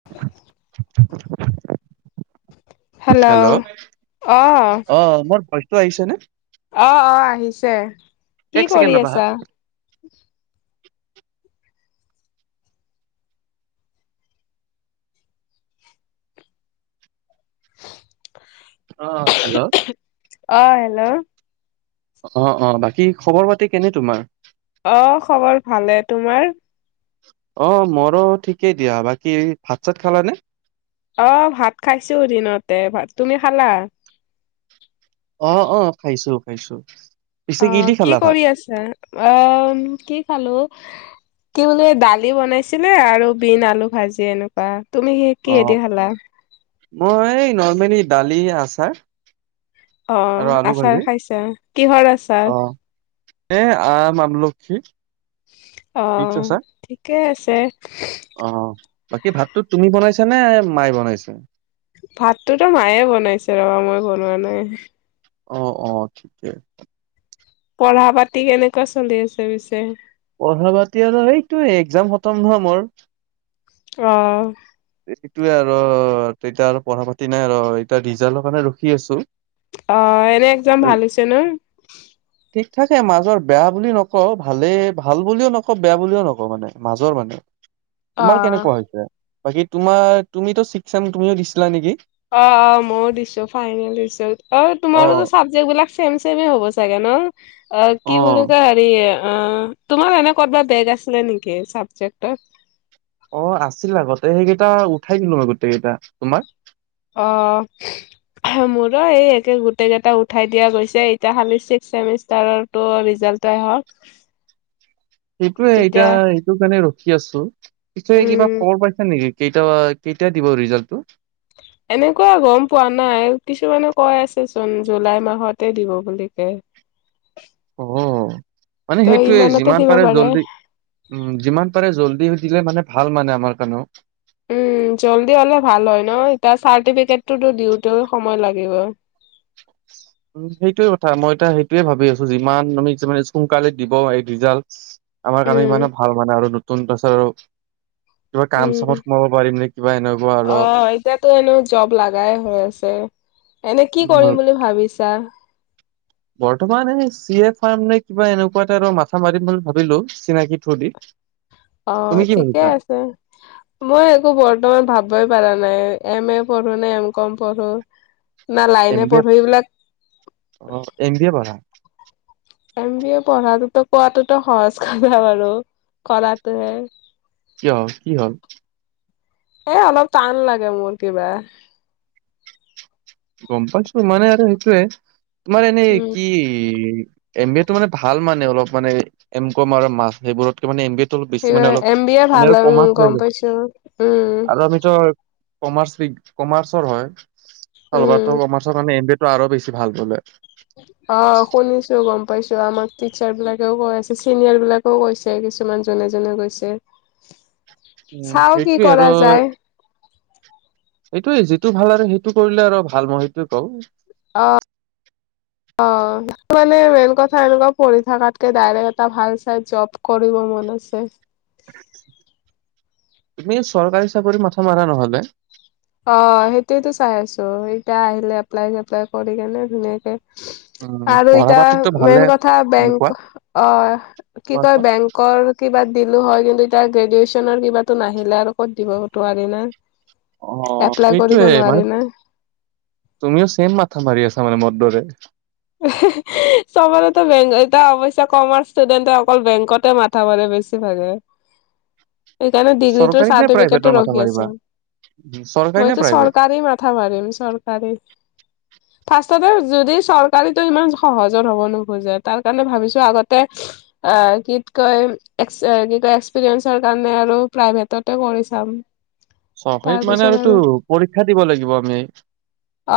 [unintelligible] Hello অ মোৰ ভইচটো আহিছে নে অ অ আহিছে কি এক কৰি ছেকেণ্ড ৰবা হা আছা অ হেল্ল' অ হেল্ল' অ অ বাকী খবৰ পাতি কেনে তোমাৰ অ খবৰ ভালে তোমাৰ অ মৰো ঠিকেই দিয়া বাকী ভাত চাত খালাানে অ ভাত খাইছো দিনতে ভাত তুমি খালা অ', খাইছো, খাইছো অ, পিছে দি কি খালা ভাত কৰি আছো, অ কি খালো কি বোলে দালি বনাইছিলে, আৰু বিন আলু ভাজি এনেকুৱা, তুমি স অ কিহেতি খালা মই, এই নলৰ্মেলি দালি আচাৰ আৰু অ', আলু আচাৰ ভাজি খাইছা কিহৰ আচাৰ? অ এ, আম, আমলখী অ', ঠিকে আছে অ', বাকী ভাতটো তুমি বনাইছা নে, মায়ে বনাইছে ভাতটোতো মায়ে বনাইছে, ৰবা মই বনোৱা নাই অহ, অ, ঠিকেই পঢ়া পাতি কেনেকুৱা চলি আছে পিছে পঢ়া পাতি আৰু সেইটো একজাম খতম নহয়, মোৰ অ', সেইটোয়ে, আৰু তেতিয়া আৰু পঢ়া পাতি নাই আৰু এতিয়া ৰিজাল্টৰ কাৰণে ৰখি আছো অ ', এনে এক্জাম ভাল হৈছে ন [unintelligible] ঠিক থাকে, মাজৰ বেয়া বুলি নকওঁ, ভালেই ভাল বুলিও নকওঁ বেয়া বুলিও নকওঁ মানে মাজৰ মানে অ। তোমাৰ কেনেকুৱা হৈছে, বাকী তোমাৰ তুমিতো চিকচাম তুমিও দিছিলা নেকি অ', মইো দিছো ফাইনেল ৰিচ্ট, অ তোমাৰো চাব যবিলাক চেম ছেমে হ'ব চাগে ন, অ' কি বুলি কয় হেৰি অ' তোমাৰ এনে ক'বা বেগ আছিলে নেকি, চাবজেক্টত। অ, ' আছিল আগতে, সেইকেইটা উঠাই দিলো মই গোটেই কেইটা তোমাৰ অ', মোৰো এই, একে গোটেইকেইটা উঠাই দিয়া গৈছে এতিয়া খালি ছিক্স চেমিষ্টাৰৰ তটো ৰিজাল্টই হওক। সেইটোয়ে এতিয়া এইটো কাৰণে ৰখি আছো পিছে কিবা উম খবৰ পাইছা নেকি, কেইটা কেইটায়া দিব ৰিজাল্টটো। এনেকুৱা গম পোৱা নাই, কিছুমানে কৈ আছে চোন জুলাই মাহতে দিব বুলি কে। অ, ' ত মানে সেইটোয়ে, ইমানতে যিমান দিব পাৰে জল্দি উম, যিমান পাৰে জল্দি দিলে মানে ভাল মানে আমাৰ কাৰণেও। জল্দি হ'লে ভাল হয় ন, এতিয়া চাৰ্টিফিকেটটোতো দিওঁতেও সময় লাগিব। সেইটোয়ে কথা, মই এতিয়া সেইটোয়ে ভাবি আছো যিমান আমি মানে সোনকালে দিব এই ৰিজাল্ট আমাৰ কাৰণে ইমানে উম, ভাল মানে, আৰু নতুন তাৰপিছত, আৰু কিবা কাম চামত উম, সোমাব পাৰিম নেকি। কিবা এনেকুৱা। আৰু অ', এতিয়াতো এনেও জব লাগাই হৈ আছে। এনে, কি উম, কৰিম বুলি ভাবিছা? বৰ্তমান এই চি এ ফাৰ্ম নে কিবা এনেকুৱা এটাৰ মাথা মাৰিম বুলি ভাবিলো চিনাকি থ্ৰু দি [inaudible] অ', কি ঠিকে ভাবিছা? আছে। মই একো বৰ্তমান ভাববই পাৰা নাই এম এ পঢ়ো নে, এম কম পঢ়ো। [inaudible] না, এম লাইনে বি এ পঢ়ো এইবিলাক অ', এম বি এ পঢ়া। এম, বি, এ, পঢ়াটোতো কোৱটোতো সহজ কথা বাৰু কৰাটোহে। কিয় কি হ'ল? এ, অলপ টান লাগে মোৰ কিবা। গম পাইছো মানে, আৰু সেইটোয়ে তোমাৰ এনেই উম। কি এম, বি, এ, টো মানে ভাল মানে অলপ মানে এম কম আৰু মাছ সেইবোৰত এম, বি, এ, টো অলপ বেছি মানে অলপ এম বি এ আমি ভাল আৰু হয় উম, কমাৰ্চ গম লাগিল পাইছো উম, আৰু আমিতো কমাৰ্চ কমাৰ্চৰ হয়, উম। কমাৰ্চৰ কাৰে এম বি এ টো আৰু বেছি ভাল বোলে। অ' শুনিছো গম পাইছো আমাক টিচাৰ বিলাকেও কৈ আছে চিনিয়ৰ বিলাক গৈছে কিছুমান জোনে জোনে গৈছে। উম চাও কি সেইটোৱেই আৰু। কৰা যায় এইটো যিটো ভাল আৰু সেইটো কৰিলে আৰু ভাল মই সেইটোৱে কওঁ। অ'। [inaudible] অ' মানে মেইন কথা এনেকুৱা পঢ়ি থাকাতকে ডাইৰেক এটা ভাল চাই জব কৰিব মন আছে। তুমি চৰকাৰী চাকৰিত মাথা মাৰা নহলে। অ' সেইটোয়েতো চাই আছো এতিয়া আহিলে এপ্লাই চেপ্লাই কৰি কেনে ধুনীয়াকে। উম আৰু পঢ়া এতিয়া পাতিতো ভালে মেইন কথা উম, কোৱা বেংক অ' কি কোৱা কয় কোৱা বেংক কৰ' কিবাত দিলোঁ হয় কিন্তু এতিয়া গ্ৰেজুৱেচনৰ কিবাটো নাহিলে আৰু ক'ত দিব নোৱাৰি না। অ' এপ্লাই কৰিব সেইটোয়ে নোৱাৰি মানে না তুমিও ছেম মাথা মাৰি আছা মানে মোৰ দৰে। চবতেতো বেং এয়া অৱশ্যে কমাৰ্চ ষ্টুডেণ্ট অকল বেংকতে মা মাৰে বেছি ভাগে। [unintelligible] সেইকাৰণে ডিগ্ৰীটোৰ চৰকাৰী নে চাৰ্টিফিকেটটো প্ৰাইভেটৰ মাথা ৰখি মাৰিবা আছে চৰকাৰী নে মইতো প্ৰাইভেট চৰকাৰী ম [unintelligible] মাৰিম চৰকাৰী, ফাচটতে যদি চৰকাৰ কালিতো ইমান সহজত হ'ব নোখোজে তাৰ কাৰণে ভাবিছো আগতে। কি কয় কি কয় এক্সপিৰিয়েঞ্চৰ কাৰণে আৰু প্ৰাইভেটতে কৰি চাম। চহৰিত মানে তাৰপিছত আৰুটো আৰু পৰীক্ষা দিব লাগিব আমি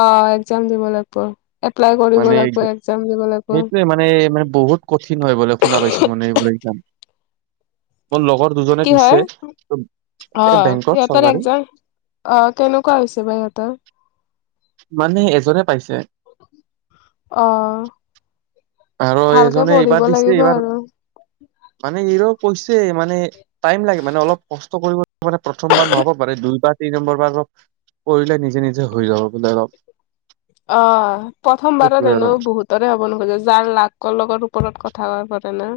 অ এক্জাম দিব লাগিব এপ্লাই কৰিব মানে একজা লাগিব এক্জাম দিব লাগিব সেইটোৱে মানে মানে বহুত কঠিন হয় বোলে শুনা পাইছো মানে এই বো কাম মোৰ লগৰ দুজনে কি হয় দিছে অ এ বেংকত সিহঁতৰ চৰকাৰী এক্জাম অ কেনেকুৱা হৈছে বাই ইটা মানে এজনে পাইছে অ আৰু ভালকে এজনে পঢ়িব এইবাৰ দিছে লাগিব এইবাৰ আৰু মানে এই ৰ কৈছে মানে টাইম লাগে মানে অলপ কষ্ট কৰিব মানে প্ৰথমাৰ নহ'ব বাৰেু দুইবাৰ তিনি নম্বৰ বাৰ কৰিলে নিজে নিজে হৈ যাব বোলে অলপ অ প্ৰথমবাৰৰ সেইটোৱে আৰু এনো বহুত ৰে হ'ব নোখোজে যাৰ লাকৰ লগৰ ওপৰত কথা ক পৰে না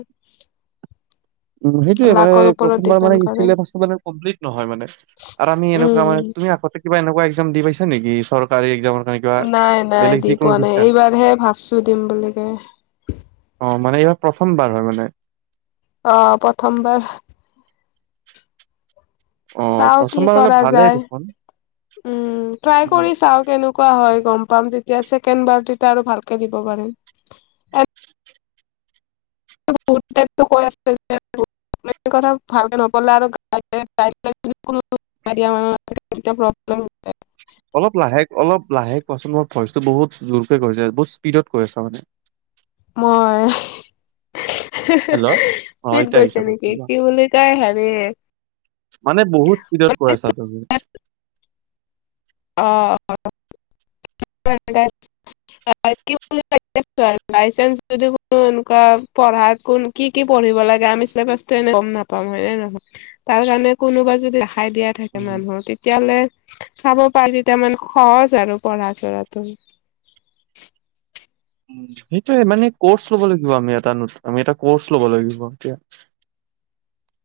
উ সেইটোয়ে মানে লাকৰ ওপৰত প্ৰথমবাৰ ডিপেণ্ড কৰে মানেেবাছ মানে কমপ্লিট নহয় মানে আৰু আমি এনেকুৱা মান উম তুমিগতে কিবা এনেকুৱা এক্াম দি পাইছা নেকি চৰ কাৰ একামৰান নাই নাই দি পোৱা নাই এইবাৰহে ভাবছো দিম বুলি কে অ মানে এইবাৰ প্ৰথমবাৰ হয় মানে আহ প্ৰথমবাৰ অ' চাও কি প্ৰথমবাৰ হ'লে কৰা ভালেই যায় দেখোন। উম ট্ৰাই উম, কৰি চাও কেনেকা োৱা হয় গম পাম তেতিয়া চছেকেণ্ড বাৰট আৰু ভালকে দিব পাৰেিম বহুত টাইপটো কৈ আ কথা ভালকে নপলে আৰু মৰ্যৰনে প্ৰব্লেম অলপ লাহেক অলপ লাহেক কোৱাচোন মোৰ ভইচটো বহুত জোৰকে গৈছে বহুত স্পীডত কৈ আা মানে মই হেল্ল' অ' চুইত এতিয়া গৈছে আহিছে নেকি ভইচটো কোৱা। কি বুলি কাই হানে মানে বহুত স্পীডত কৰা আছা তুমি অ াইচ পৰাত ক কি কি পঢ়িব লাগে আমি চিলেবাচটো এনে গম নাপাওঁ হয়ে নহয় তাৰ কাৰণে কোনোবা যদি দেখাই দিয়া থাকে উম, মানুহৰ তেতিয়াহ'লে চাব পাৰি যেতিয়া মান সহজ আৰু পঢ়া চঢ়াটো। সেইটোয়ে মানে কৰ্চ ল'ব লাগিব আমি এটা আমি এটা কৰ্চ ল'ব লাগিব এতিয়া।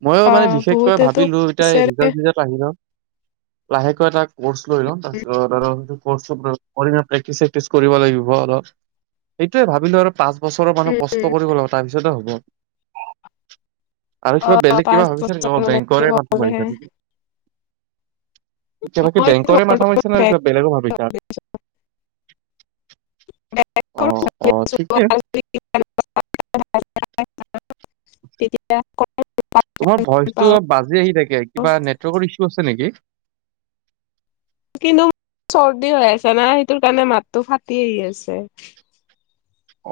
ময়ো অ মানে বিশেষকৈ বহুতেতো ভাবিলো এতিয়া কৈছেৰে ৰিজাল্টজাল্ট [unintelligible] আহি ন লাহেকৈ এটা কৰ্চ লৈ লওঁ তাৰছত প্ৰেট [unintelligible] কৰিব লাগিব আৰু, অলপ সটোয়ে ভাবিলো আৰু পাঁচ বছৰৰ মান উম কষ্ট কৰিব লাগিব তাৰপিছতে হ'ব। আৰু অ কিবা বেলেগ কিবা পাঁচ ভাবিছা নেকি অ', বছৰলৈকে বেংকৰে মাথা গলেহে মাৰিছা নকি কিবাকি মইতো বেংকৰে মাথা মাৰিছা নে বেংক- বেলেগো ভাবিছা। [unintelligible] অ অ ঠিকে তেতিয়া [unintelligible] তোমাৰ ভইচটো পাওঁ অপ বাজি আহি থাকে, কিবা নেটৱৰ্কৰ ইছু আছে নেকি। কিন্তু চৰ্দি হৈ আছে না সেইটোৰ কাৰণে মাতটো ফাটি আহি আছে।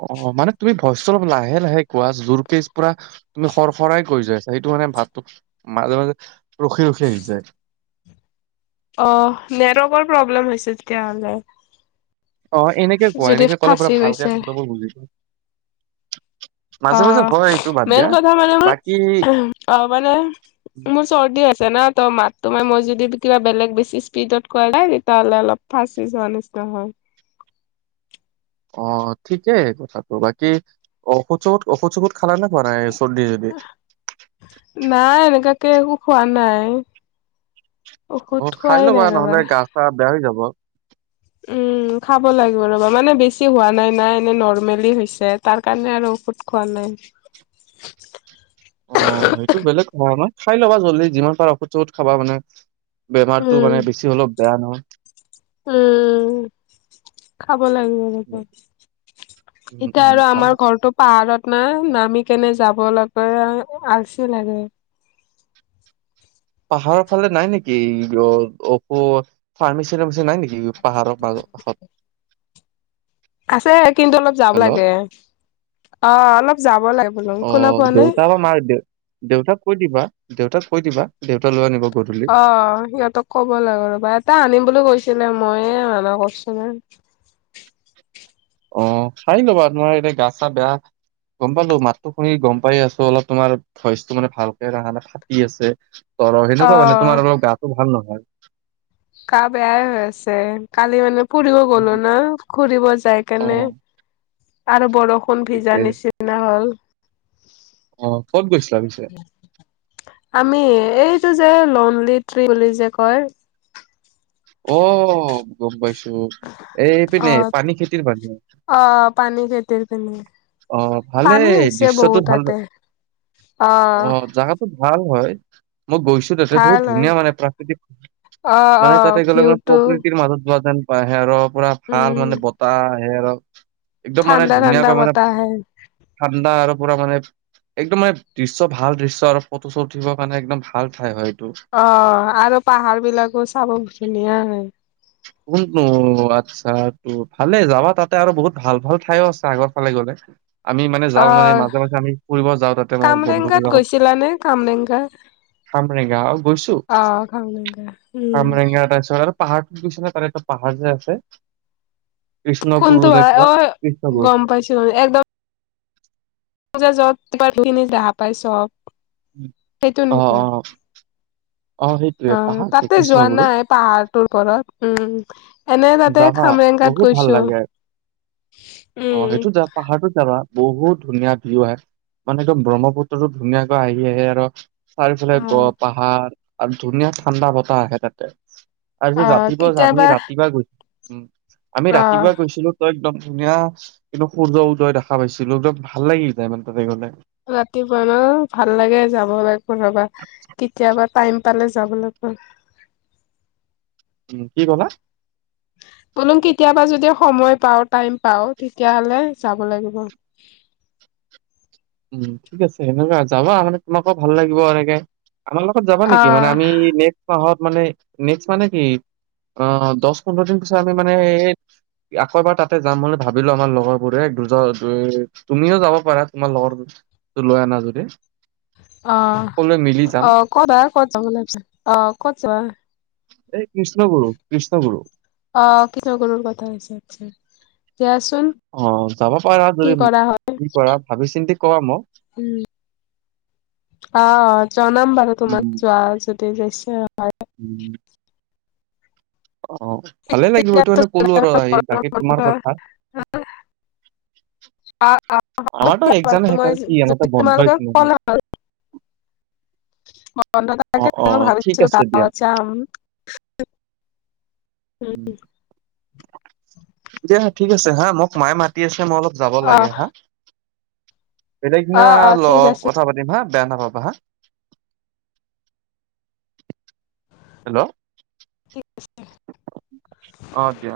অ', মানে তুমি ভইচটো অলপ লাহে লাহে কোৱা জোৰকে পুৰা তুমি খৰ খৰাই কৈ যোৱা আছা সেইটো মানে ভাতটোক মাজে মাজে ৰখি ৰখি আহি যায়। অ', নেটৱৰ্কৰ প্ৰব্লেম হৈছে তেতিয়াহ'লে। অ'। এনেকে কোৱা যদি এনেকে ক'লে পুৰা ফাঁচি গৈছে ভালকে শব্দবোৰ বুজি প অ'। হয় এইটো বাদ মেইন দিয়া কথা মানে মোৰ বাকী অ', মানে মোৰ চৰ্দি আছে না ত' মাততো মাৰ মই যদি কিবা বেলেগ বেছি স্পীডত কৰা নাই তেতিয়াহ'লে অলপ ফাঁচি যোৱাৰ নিচিনা হয়। অ', ঠিকেই কথাটো, বাকী ঔষধ চৌষধ ঔষধ চৌষধ খালা নে খোৱা নাই। চৰ্দি যদি। নাই এনেকুৱাকে একো খোৱা নাই। ঔষধ অ'। খাই খোৱাই ল'বা নাই ৰবা। নহ'লে গা চা বেয়া হৈ যাব। উম, খাব লাগিব ৰ'বা মানে বেছি হোৱা নাই নাই এনে নৰৰ্মেলি হৈছে তাৰ কাৰণে আৰু ঔষধ খোৱা নাই। অ', সেইটো বেলেগ মানে খাই ল'বা জল্দি যিমান পাৰা ঔষধ চৌষধ খাবা মানে। বেমাৰতটো উম, মানে বেছি অলপ বেয়া নহয়। উম, খাব লাগিব। উম ইতা উম আৰু ভালে আমাৰ ঘৰটো পাহাৰত না নামি কেনে যাব লাগে, আলচি লাগে। পাহাৰৰ ফালে নাই নেকি অ', অপ ফাৰ্মেচি চাৰ্মেচি নাই নেকি? পাহাৰৰ মাজত কাষত [unintelligible] আছে কিন্তু অলপ যাব হেল্ল' লাগে অ', অলপ যাব লাগে। বোলো শুনা অ', পোৱা নে দেউতা বা মা দেউ-দেউতাক কৈ দিবা দেউতাক কৈ দিবা দেউতা লৈ আনিব গধূলি। অ', সিহঁতক ক'ব লাগে ৰ'বা এটা আনিম বুলি কৈছিলে মইয়ে মানা কৰছিলো। অ', খাই ল'বা তোমাৰ এতিয়া গা চা বেয়া। গম পালো মাতো শুনি গম পাই আছো অলপ তোমাৰ ভইচটো মানে ভালকে অহা ন কি আছে তৰ অ সেনেকুৱা মানে তোমাৰ অলপ গাটো ভাল নহয়। গা বেয়াই হৈ আছে। কালি মানে ফুৰিব গলো উম, না ঘুৰিব যাই অ কেনে আৰু বৰষুণ ষুণ ভিজা ঠিকে নিচিনা হ'ল। অ', ক'ত গৈছিলা পিছে? আমি এইটো যে লনলি ট্ৰি বুলি যে কয়। অ', গম পাইছো এই অ পিনে পানী খেতিৰ পিনে অ', পানী খেতি পিনে। অ', পানী ভালেই হৈছে দৃশ্যটো বহুত ভাল তাতে অ জা ভাল হয় মই গৈছো বহুত ভাল হয় ধুনীয়া মানে প্ৰাকৃতিক, অ অ মানে তাতে গ'লে মানে ভিউটো প্ৰকৃতিৰ মাজত যোৱা যেন আহে ৰ পুৰা ভাল উম মানে বতাহ আহে ৰ' একদম মানে ঠাণ্ডা ঠাণ্ডা ধুনীয়াকৈ মানে বতাহ আহে ঠাণ্ডা আৰু পুৰা মানে একদম মানে দৃশ্য ভাল দৃশ্য আৰু ফটো চটো উঠিবৰ কাৰণে একদম ভাল ঠাই হয় এইটো। অ আৰু পাহাৰ বিলাকো চাব ধুনীয়া হয় কোনো আচ্ছা ত ভালে যাবা তাতে আৰু বহুত ভাল ভাল ঠাইও আছে আগৰ ফালে গলে আমি মানে অ যাওঁ মানে মাজে মাজে আমি ফুৰিব যাওঁ তাতে মোৰ কামৰেংগাত বন্ধুবিলাকত গৈছিলানে কামৰেংগা হামৰেগা গৈছো অ কামৰেংগা উম আমৰেগা তাৰছত আৰু পাহাৰটোত গৈছে নে কাৰণটো পাহাৰ যে আছে কৃষ্ণগুৰু কোনটো নে হয় কিবা অ কৃষ্ণগুৰু। গম পাইছো একদম পজা যত তিন দো পাইছো অহ অ অ সেইটোৱে পাহাৰটো তাতে যোৱা কৃষ্ণগুৰু নাই পাহাৰটোৰ ওছৰত উম এনে তাতে যাবা খামৰেংকাত বহুত ভাল গৈছো লাগে। উম পাহাৰো যাবা বহুত ধুনীয়া ভিউ আহে মানে একদম ব্ৰহ্মপুত্ৰো ধুনীয়াকৈ আহি আহে আৰু চাৰিওফালে অ গড পাহাৰ আৰু ধুনীয়া ঠাণ্ডা বতাহ আহে তাতে তাৰপিছত অ ৰাতিপুৱা আমি কেতিয়াবা ৰাতিপুৱা গৈছিলো উ আমি অ' ৰাতিপুৱা গৈছিলো একদম ধুনীয়া কিন্তু সূৰ্য উদয় দেখা পাইছিলো একদম ভাল লাগি যায় মানে তেনে গলে ৰাতিপুৱা ন ভাল লাগে যাব বা কোনবা কেতিয়াবা টাইম পালে যাব লাগব উম কি ক'লা বলুম কেতিয়াবা যদি সময় পাও টাইম পাও তেতিয়াহলে যাব লাগিব উম ঠিক আছে সেনেকুৱা যাবা মানে তোমাকো ভাল লাগিব এনেকে আমাৰ লগত যাবা নেকি মানে অ' আমি নেক্স মাহত মানে নেক্স মাহ নে কিি অ দহ পোন্ধৰ দিন পিছত আমি মানে আকৌবাৰ তাতে যাম বুলি ভাবিলো আমাৰ লগৰ বোৰে দুজন তুমিও যাব পাৰা তোমাৰ লগৰ ত লৈ আনা যদি অ সকলোৱে মিলি যাম অ ক'ত আৰু ক'ত যোৱা ভাবিছ অ ক'ত যোৱা এই কৃষ্ণগুৰু কৃষ্ণগুৰু অ কি ন কৰ কথা আ হৈছে আচ্ছা দিয়াচোন অ যাব পাৰ আৰু কি যদি কৰা হয়। কি কৰা ভাবি চিন্তি ক মোক উম অ অ জনাম বাৰু তোমাক উম যোৱা যদি যাইছে হয় উম অ অ ভালে লাগিব এইটো মানে ক'লো আৰু আহ বাকী তোমাৰ কথা অ আমাৰতো এক্জাম শেষ মই আৰু কি য আমাৰতো বন্ধই তোমালোকে তেনেহ'লে। ক অ অ ম ঠিক ভাবিছিলো আছে দিয়া গাাম দা হা ঠিক আছে হা মোক মায়ে মা আছে মই অলপ যাব লাগে অ', হা সটাই কিনা অ', অ', ঠিক লগ আছে। কথা পাতিম হা বেয়া নাপাবা হা হেল্ল' কি আ অ দিয়া